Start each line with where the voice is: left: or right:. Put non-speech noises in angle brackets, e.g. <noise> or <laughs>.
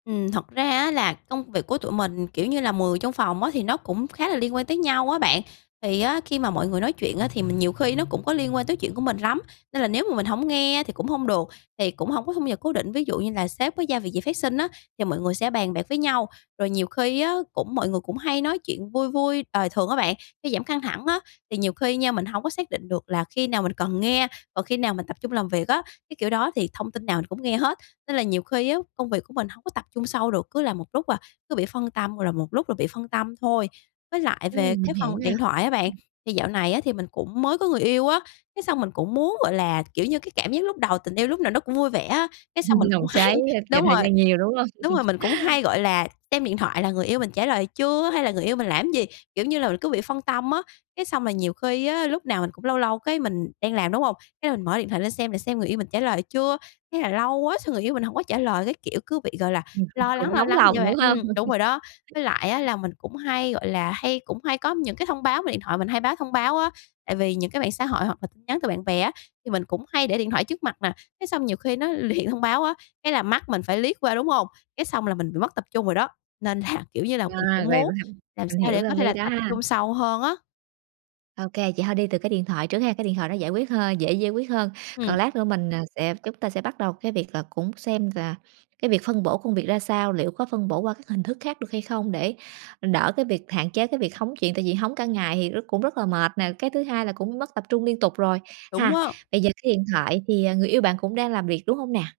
left: Ừm, thật ra á là công việc của tụi mình, kiểu như là, mười trong phòng á, thì nó cũng khá là liên quan tới nhau á bạn. Thì á, khi mà mọi người nói chuyện á, thì mình nhiều khi nó cũng có liên quan tới chuyện của mình lắm, nên là nếu mà mình hổng nghe á thì cũng hông được, thì cũng hổng có thu nhập cố định. Ví dụ như là sếp với giao việc gì phát sinh á, thì mọi người sẽ bàn bạc với nhau, rồi nhiều khi á cũng mọi người cũng hay nói chuyện vui vui đời thường á bạn, để giảm căng thẳng á. Thì nhiều khi nha, mình hổng có xác định được là khi nào mình cần nghe, còn khi nào mình tập trung làm việc á, cái kiểu đó. Thì thông tin nào mình cũng nghe hết, nên là nhiều khi á công việc của mình hông có tập trung sâu được, cứ làm một lúc là cứ bị phân tâm, là một lúc là bị phân tâm thôi. Với lại về
right: Ừm, mình
left: cái
right: hiểu
left: phần
right: nè.
left: điện thoại á bạn,
right: Ừm.
left: thì dạo này á thì mình cũng mới có người yêu á, cái xong mình cũng muốn, gọi là, kiểu như, cái cảm giác lúc đầu, tình yêu lúc nào nó cũng vui vẻ á. Cái xong mình
right: <laughs>
left: cũng
right: Nồng
left: hay
right: cháy, a, dành
left: đúng
right: thời
left: rồi,
right: gian nhiều, đúng hông?
left: đúng rồi,
right: <chuckles>
left: mình cũng hay, gọi là, xem điện thoại là người yêu mình trả lời chưa, hay là người yêu mình làm cái gì, kiểu như là, mình cứ bị phân tâm á. Cái xong rồi nhiều khi á, lúc nào mình cũng lâu lâu cái mình đang làm, đúng hông? Cái mình mở điện thoại lên xem, để xem người yêu mình trả lời chưa, thế là lâu quá xong người yêu mình hổng có trả lời, cái kiểu, cứ bị, gọi là,
right: <chuckles>
left: lo lắng,
right: Cũng
left: lo
right: nóng
left: lắng vậy
right: lòng,
left: thôi
right: đúng
left: bạn.
right: hông?
left: Ừm, đúng
right: <chuckles>
left: rồi đó, với lại á là mình cũng hay, gọi là, hay cũng hay có những cái thông báo về điện thoại mình, hay báo thông báo á, tại vì những cái mạng xã hội hoặc là tin nhắn từ bạn bè á, thì mình cũng hay để điện thoại trước mặt nè, thế xong nhiều khi nó luyện thông báo á, cái là mắt mình phải liếc qua, đúng hông? Cái xong là mình bị mất tập trung rồi đó, nên là, kiểu như là, mình
right: À,
left: cũng
right: vậy v
left: muốn
right: ham
left: làm
right: mình
left: sao
right: hiểu
left: để có
right: tâm
left: thể
right: lý
left: là
right: đó
left: tập
right: ha.
left: trung sâu hơn á.
right: Ô kê, vậy thôi đi từ cái điện thoại trước ha, cái điện thoại nó giải quyết hơn dễ giải quyết hơn. Còn
left: Ừm.
right: lát nữa mình, ờ, sẽ chúng ta sẽ bắt đầu cái việc là cũng xem là cái việc phân bổ công việc ra sao, liệu có phân bổ qua các hình thức khác được hay không, để đỡ cái việc hạn chế cái việc hóng chuyện, tại vì hóng cả ngày thì rất cũng rất là mệt nè, cái thứ hai là cũng mất tập trung liên tục, rồi,
left: Đúng
right: ha?
left: á.
right: Bây giờ cái điện thoại thì, à, người yêu bạn cũng đang làm việc, đúng hông nè?